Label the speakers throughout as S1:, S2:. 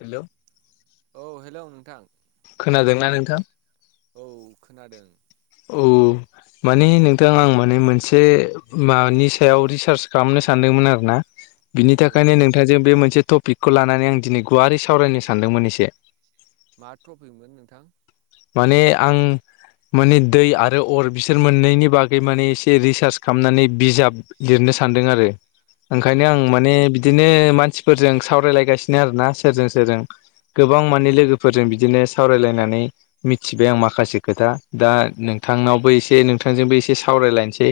S1: Hello.
S2: औ hello नोंथां।
S1: खोनादोंना नोंथां?
S2: औ खोनादों।
S1: उ माने नोंथां आं माने मोनसे मानि सायाव रिसार्च खालामनो सानदोंमोन आरो ना। बिनि
S2: औ
S1: थाखायनो नोंथांजों बे मोनसे टपिकखौ लानानै आं दिनै गुवारै सावरायनो सानदोंमोन एसे।
S2: मा ट्रफिकमोन नोंथां?
S1: माने आं माने दै आरो अर बिसोर मोननैनि बागै माने एसे रिस्क चार्स खामनानै बिजाब लिरनो सानदों आरो
S2: अ
S1: ओंखायनो आं माने बिदिनो मानसि फोरजों सावरायलायगासिनो आरोना सोरजों सोरजों गोबां माने लोगोफोरजों बिदिनो सावरायलायनानै मिथिबाय आं माखासे खोथा दा नोंथांनावबो एसे नोंथांजोंबो एसे सावरायलायनोसै।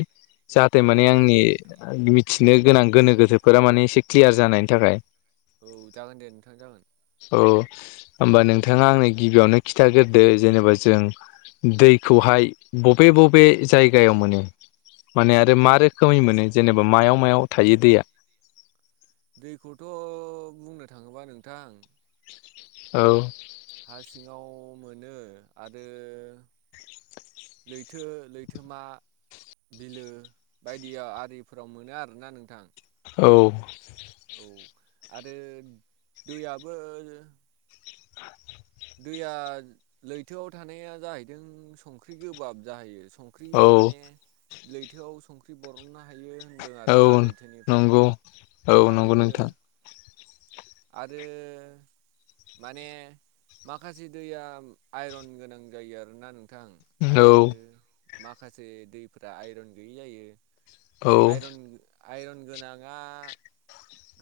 S1: जाहाथे
S2: औ
S1: माने
S2: औ औ नोंथां
S1: आंनि मिथिनो गोनां गोनो गोथोफोरा माने एसे क्लियार जानायनि थाखाय।
S2: औ जागोन दे नोंथां जागोन।
S1: औ होमबा नोंथाङा आंनो गिबियावनो खिन्थाग्रो दो जेनेबा जों दैखौहाय बबे बबे जायगायाव मोनो माने आरो मा रोखोमै मोनो जेनेबा मायाव मायाव थायो दैया?
S2: दैखौथ' बुंनो थाङोबा नोंथां
S1: औ
S2: हा सिङाव मोनो आरो लैथो लैथोमा बिलो बायदियाव आरिफोराव मोनो आरोना नोंथां।
S1: औ
S2: औ आरो दैयाबो
S1: [inaudible]
S2: दैया लैथोआव थानाया जाहैदों संख्रि गोबाब जाहैयो सं ख्रि
S1: औ औ
S2: माने लैथोआव संख फ्रि बर'ननो हायो होन्दों
S1: औ
S2: आरोना लैथोनिफ्राय
S1: नंगौ औ नंगौ
S2: आरो
S1: नोंथां
S2: आरो माने माखासे दैया आइरन गोनां जायो आरोना नोंथां
S1: औ
S2: आरो माखासे दैफोरा आइरन गैयि जायो
S1: औ
S2: आइरन आइरन गोनाङा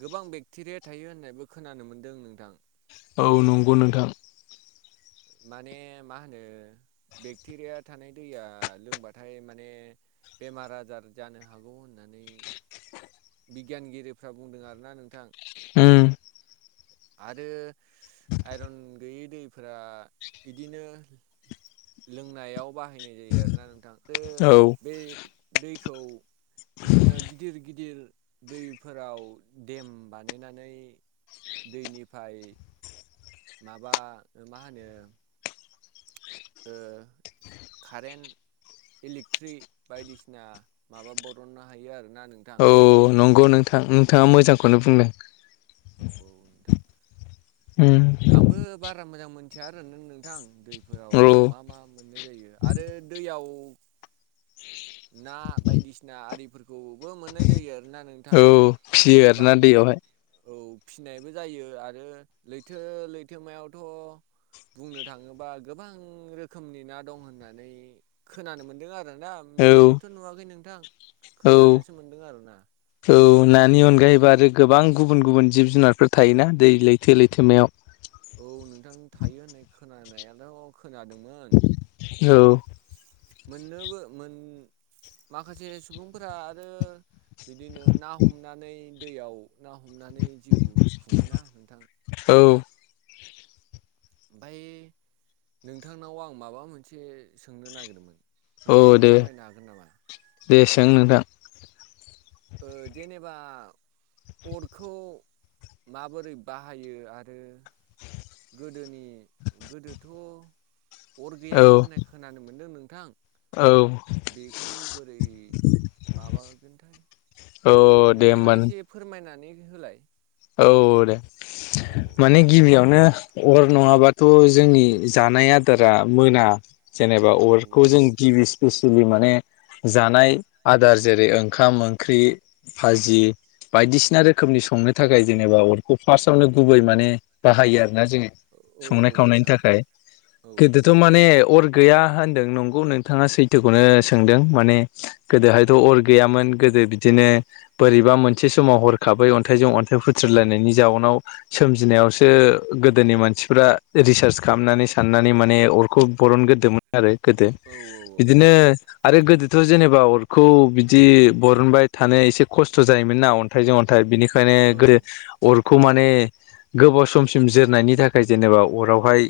S2: गोबां बेक्टेरिया थायो होननायबो खोनानो मोनदों नोंथां।
S1: औ नंगौ नोंथां।
S2: माने मा होनो बेक्टेरिया थानाय दैया लोंबाथाय माने बेमार आजार जानो हागौ होननानै बिगियानगिरिफ्रा बुंदों आरोना नोंथां।
S1: उम।
S2: आरो आइरन गैयै दैफोरा इदिनो लोंनायाव बाहायनाय जायो आरोना नोंथां बे
S1: औ
S2: बे दैखौ इदिनो गिदिर गिदिर दैफोराव डेम बानायनानै दैनिफाय माबा ओ मा होनो ओ खारेन्ट इलेक्ट्रि बायदिसिना माबा बर'ननो हायो आरोना नों
S1: औ नंगौ नोंथां नोंथाङा मोजांखौनो बुंदो।
S2: औ नोंथां।
S1: उम।
S2: आंबो बारा मोजां मोनथिया आरो नों-नोंथां दै फोराव
S1: औ
S2: मा मा मोननाय जायो आरो दैयाव ना बायदिसिना आरिफोर गौबो मोननाय जायो आरोना नोंथां
S1: औ फिसियो
S2: गोबां
S1: आरोना दैयावहाय
S2: औ फिनायबो जायो आरो लैथो लैथोमायावथ' बुंनो थाङोबा गोबां रोखोमनि ना दं होननानै खोनानो मोनदों आरोना
S1: औ
S2: मेगनजोंथ' नुवाखै नोंथां
S1: औ
S2: खोनानोसो मोनदों आरो ना।
S1: औ नानि अनगायैबो आरो गोबां गुबुन गुबुन जिब जुनारफोर थायोना दै लैथो लैथोमायाव।
S2: औ नोंथां थायो होननाय खोनानायाल' खोनादोंमोन।
S1: औ
S2: मोननोबो मोन माखासे सुबुंफोरा आरो बिदिनो ना हमनानै दैयाव ना हमनानै जिउ खुङोना नोंथां।
S1: औ
S2: ओमफ्राय नोंथांनाव आं माबा मोनसे सोंनो नागिरदोंमोन
S1: औ
S2: नोंथाङा
S1: दे
S2: फोरमायनो हागोन नामा
S1: दे सों नोंथां
S2: ओ जेनेबा अरखौ माबोरै बाहायो आरो
S1: [inaudible]
S2: गोदोनि गोदोथ' अर
S1: औ
S2: गैयामोन होननाय खोनानो मोनदों नोंथां
S1: औ
S2: बेखौ बोरै माबागोनथाय
S1: औ दे
S2: नोंथाङा
S1: होमबा
S2: एसे फोरमायनानै होलाय
S1: औ दे
S2: औ
S1: माने गिबियावनो अर नङाबाथ' जोंनि जानाय आदारा मोना जेनेबा
S2: औ
S1: अरखौ जों गिबि स्पेसियेलि माने जानाय आदार जेरै ओंखाम ओंख्रि फाजि बायदिसिना रोखोमनि संनो थाखाय जेनेबा अरखौ फार्स्टआवनो गुबै माने बाहायो आरोना जोङो
S2: औ औ
S1: संनाय
S2: औ
S1: खावनायनि
S2: नोंथां
S1: थाखाय
S2: औ
S1: गोदो थ' माने अर गैया होनदों नंगौ नोंथाङा सैथोखौनो सोंदों माने गोदोहायथ'अर गैयामोन गोदो बिदिनो बोरैबा मोनसे समाव हरखाबै अन्थाइजों अन्थाइ फुथ्रुलायनायनि जाउनाव सोमजिनायावसो गोदोनि मानसिफ्रा रिसार्च खालामनानै साननानै माने अरखौ बरनग्रोदोंमोन आरो गोदो
S2: औ औ औ
S1: बिदिनो
S2: नोंथां
S1: आरो गोदो थ' जेनेबा अरखौ बिदि बरनबाय थानो एसे खस्थ' जायोमोन ना अन्थाइजों अन्थाइ बिनिखायनो
S2: औ
S1: गोदो अरखौ माने गोबाव समसिम जोरनायनि थाखाय जेनेबा अरावहाय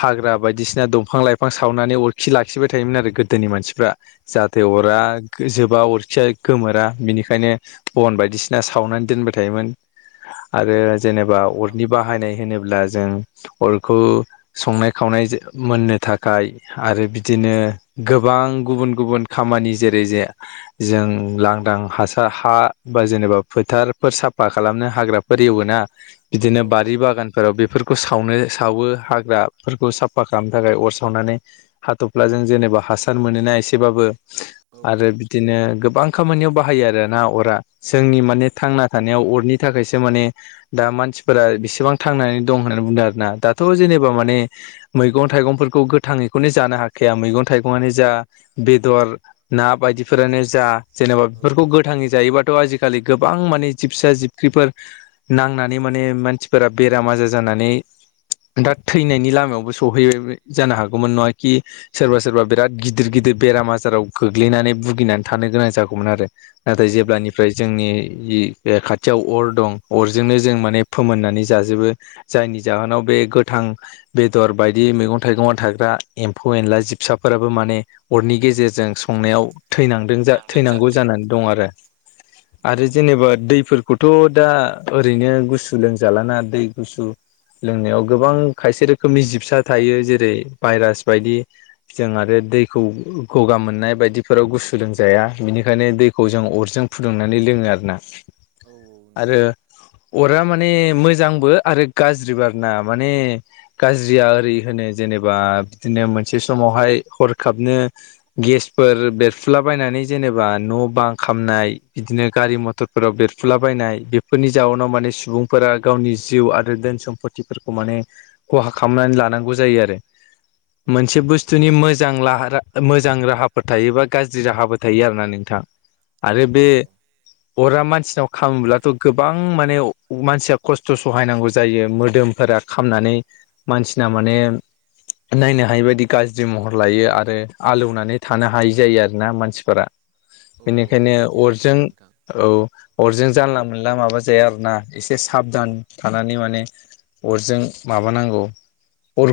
S1: हाग्रा बायदिसिना दंफां लाइफां सावनानै अरखि लाखिबाय थायोमोन आरो गोदोनि मानसिफ्रा जाहाथे
S2: औ
S1: अरा
S2: औ
S1: जोबा अरखिया गोमोरा बिनिखायनो बन बायदिसिना सावनानै दोनबाय थायोमोन आरो
S2: औ
S1: जेनेबा
S2: नंगौ नामा
S1: अरनि
S2: नोंथां
S1: बाहायनाय होनोब्ला जों अरखौ संनाय खावनाय मोननो थाखाय आरो बिदिनो गोबां गुबुन गुबुन खामानि जेरै जे जों लांदां हासार हा बा जेनेबा फोथार फोर साफा खालामनो हाग्राफोर एवोना बिदिनो
S2: औ
S1: बारि बागान फोराव बेफोरखौ सावनो सावो हाग्राफोरखौ साफा खालामनो थाखाय अर सावनानै हाथफ्लाजों जेनेबा हासार मोनोना एसेबाबो
S2: औ
S1: आरो बिदिनो गोबां खामानियाव बाहायो आरोना अरा जोंनि माने थांना थानाय थानायाव अरनि थाखायसो माने मानसिफोरा बेसेबां थांनानै दं होननानै बुंदों दाथ जेनेबा माने मैगं थाइगंफोरखौ गोथाङैखौनो जानो हाखाया मैगं थाइगंआनो जा बेदर ना बायदिफोरानो जा जेनेबा बेफोरखौ गोथाङै जायोबाथ आजिखालि गोबां माने सिबसा जिबख्रिफोर नांनानै माने मानसिफोरा बेराम आजार जानानै दा थैनायनि लामायावबो सहैबाय जानो हागौमोन नङा कि सोरबा सोरबा बिराद गिदिर गिदिर बेराम आजाराव गोग्लैनानै भुगिनानै थानो गोनां जागौमोन आरो नाथाय
S2: औ औ
S1: जेब्लानिफ्राय जोंनि इ खाथियाव अर दं अरजोंनो जों माने फोमोननानै जाजोबो जायनि जाहोनाव बे गोथां बेदर बायदि मैगं थाइगंआव थाग्रा एम्फौ एनला जिबसाफोराबो माने अरनि गेजेरजों संनायाव थैनांदों जा थैनांगौ जानानै दं आरो
S2: औ
S1: आरो
S2: नोंथां।
S1: जेनेबा दैफोरखौथ' दा ओरैनो गुसु लोंजालाना दा दै गुसु लोंनायाव गोबां खायसे रोखोमनि जिबसा थायो जेरै भाइरास बायदि। जों आरो दैखौ गगा मोननाय बायदिफोराव गुसु लोंजाया बिनिखायनो दैखौ जों अरजों फुदुंनानै लोङो आरोना।
S2: औ नोंथां
S1: आरो अरा माने मोजांबो आरो गाज्रिबो आरोना माने गाज्रिया ओरै होनो जेनेबा बिदिनो मोनसे समावहाय हरखाबनो गेसफोर बेरफुलाबायनानै जेनेबा न बां खामनाय बिदिनो गारि मथर फोराव बेरफुलाबायायनाय बेफोरनि जाउनाव माने सुबुंफोरा गावनि जिउ आरो धोन सम्फतिफोरखौ माने खहा खालामनानै लानांगौ जायो आरो
S2: औ।
S1: मोनसे बुस्थुनि मोजां लाहार मोजां राहाफोर थायोबा गाज्रि राहाबो थायो आरोना नोंथां
S2: अ
S1: आरो बे
S2: अ
S1: अरा मानसिनाव खामोब्लाथ' गोबां मानसिया खस्थ' सहायनांगौ जायो मोदोमफोरा खामनानै मानसिना माने नायनो हायि बायदि गाज्रि महर लायो आरो आलौनानै थानो हायै जायो आरोना मानसिफोरा।
S2: औ
S1: बेनिखायनो
S2: बिदि आरोना
S1: अरजों
S2: नोंथां
S1: औ अरजों जानला मोनला माबा जाया आरो ना एसे साबधान थानानै माने अरजों माबानांगौ।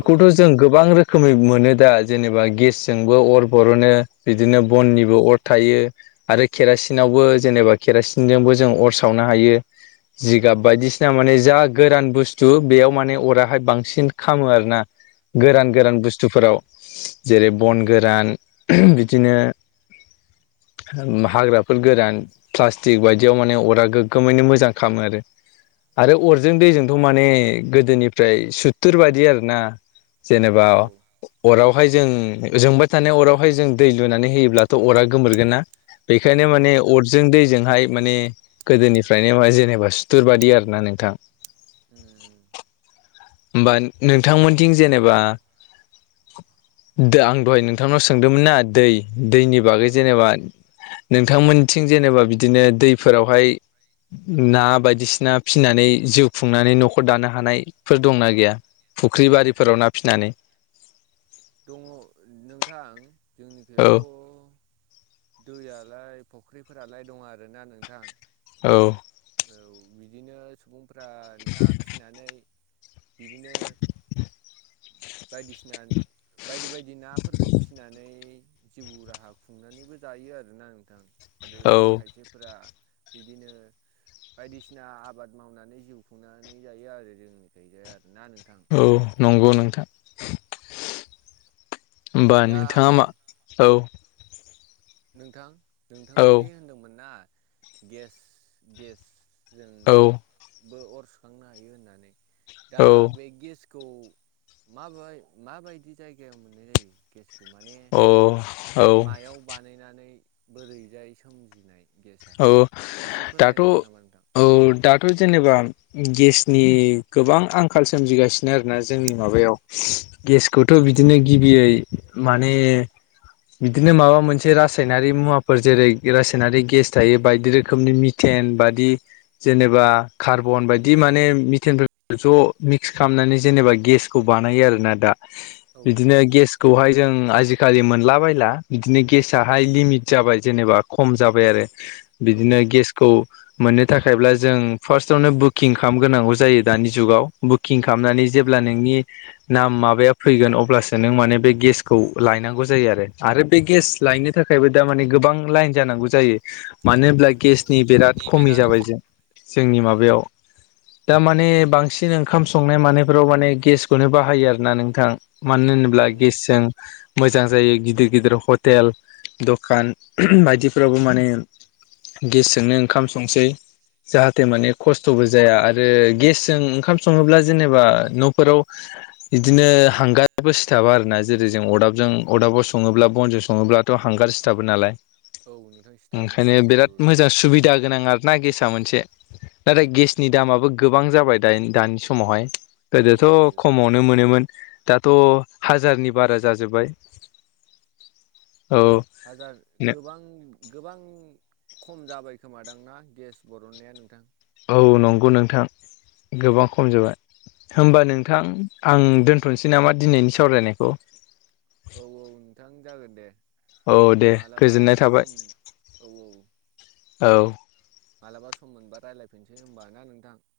S2: औ औ।
S1: जों गोबां रोखोमै मोनो दा जेनेबा गेसजोंबो अर बरनो। बिदिनो
S2: औ
S1: बननिबो अर थायो आरो खेरासिनावबो जेनेबा खेरासिनजोंबो जों अर सावनो हायो
S2: औ औ।
S1: जिगाब बायदिसि ना माने जा गोरान बुस्थु बेयाव माने अराहाय बांसिन खामो आरोना।
S2: औ
S1: गोरान
S2: ओ।
S1: गोरान बुस्थुफोराव जेरै बन गोरान बिदिनो हाग्राफोर गोरान। प्लास्टिक बायदियाव माने अरा गोगोमैनो मोजां खामो आरो।
S2: औ
S1: आरो अरजों दैजोंथ' माने गोदोनिफ्राय सुत्तुर बायदि आरोना।
S2: औ
S1: जेनेबा अरावहाय जों जोंबाय थानाय अरावहाय जों दै लुनानै होयोब्लाथ' अरा गोमोरगोन ना? बेखायनो
S2: औ
S1: माने
S2: नोंथां
S1: अरजों दैजोंहाय माने गोदोनिफ्रायनो जेनेबा सुथुरबादि आरो ना नोंथां।
S2: उम।
S1: होमबा नोंथांमोननिथिं जेनेबा आं दहाय नोंथांनाव सोंदोंमोन ना दै दैनि
S2: उम औ
S1: बागै जेनेबा नोंथांमोननिथिं जेनेबा बिदिनो दैफोरावहाय ना बायदिसिना फिनानै जिउ खुंनानै न'खर दानो हानायफोर दंना गैया? फुख्रि बारिफोराव ना फिसिनानै।
S2: दङ नोंथां
S1: औ
S2: जोंनिखिजायथ' दैयालाय फुख्रिफोरालाय दं आरोना नोंथां।
S1: औ।
S2: औ बिदिनो सुबुंफ्रा ना फिसिनानै बिदिनो बायदिसिना बायदि बायदि नाफोरखौ फिसिनानै जिउ राहा खुंनानैबो जायो आरोना नोंथां आरो
S1: औ
S2: खायसे फोरा बिदिनो बायदिसिना आबाद मावनानै जिउ खुंनानै जायो आरो जोंनिखायजाय आरोना नोंथां
S1: औ नंगौ नोंथां होमबा
S2: दा आं
S1: नोंथाङा मा औ
S2: नोंथां नोंथाङा
S1: औ
S2: दि होनदोंमोन ना गेस गेस जों
S1: औ
S2: बो अर सुखांनो हायो होननानै दा
S1: औ
S2: बे गेस म माबायदि जायगायाव मोननाय जायो गेसखौ माने
S1: अ
S2: मायाव बानायनानै बोरैजाय सोमजिनाय गेसा
S1: औ
S2: एसे फोरमायनो
S1: दाथ'
S2: हागोन नामा नोंथां
S1: औ दाथ' जेनेबा गेसनि गोबां आं खाल सोमजिगासिनो आरोना जोंनि माबायाव गेसखौथ' बिदिनो गिबियै माने बिदिनो माबा मोनसे रासायनारि मुवाफोर जेरै रासायनारि गेस थायो बायदि रोखोमनि मिथेन बादि जेनेबा कार्बन बायदि माने मिथेन फोरखो ज' मिक्स खालामनानै जेनेबा गेस खौ बानायो आरोना दा
S2: औ
S1: बिदिनो
S2: नोंथां।
S1: गेस खौहाय जों आजिकालि मोनला बायला बिदिनो गेसाहाय लिमिट जाबाय जेनेबा खम जाबाय आरो
S2: औ
S1: बिदिनो गेस खौ मोननो थाखायब्ला जों फार्स्टआवनो बुकिं खालामग्रोनांगौ जायो दानि जुगाव बुकिं
S2: औ।
S1: खालामनानै जेब ब्ला नोंनि नाम माबाया फैगोन अब्लासो नों माने बे गेसखौ लायनांगौ जायो आरो आरो बे गेस लायनो थाखायबो दामाने गोबां लाइन जानांगौ जायो मानो अब्ला गेसनि बिराद खमि
S2: औ
S1: जाबाय जों जोंनि माबायाव दा माने बांसिन ओंखाम संनाय मानायफ्राव माने गेसखौनो बाहायो आर ना नोंथां मानो
S2: औ
S1: होनोब्ला गेसजों
S2: नोंथां
S1: मोजां जायो गिदिर गिदिर हटेल दखान बायदिफ्रावबो माने गेसजोंनो ओंखाम संसै जाहाथे माने खस्थ'बो जाया आरो गेसजों ओंखाम सङोब्ला जेनेबा न'फोराव इदिनो हांगाराबो सिथाबा आरोना जेरै जों अरदाबजों अदाबाव सङोब्ला बनजों सङोब्लाथ' हांगार सिथाबो नालाय
S2: औ नोंथां सि
S1: ओंखायनो बिराद मोजां सुबिदा गोनां आर ना गेसाआ मोनसे नाथाय दामाबो गोबां जाबाय दाइन दानि समावहाय
S2: औ।
S1: गोदोथ' खमाव नो मोनोमोन दाथ' हाजारनि बारा जाजोब्बाय। औ।
S2: हाजार गोबां। गोबां खम जाबाय खोमादां ना गेस बरननाया नोंथां।
S1: औ नंगौ नोंथां गोबां खम जोबाय। होमबा नोंथां आं दोनथ'नोसै नामा दिनैनि सावरायनायखौ।
S2: औ -औ नोंथां जागोन दे
S1: औ दे
S2: मालाबा
S1: गोजोननाय थाबाय
S2: सम औ- औ।
S1: औ।
S2: मालाबा सम मोनबा रायलायफिनसै होनबा ना नोंथां।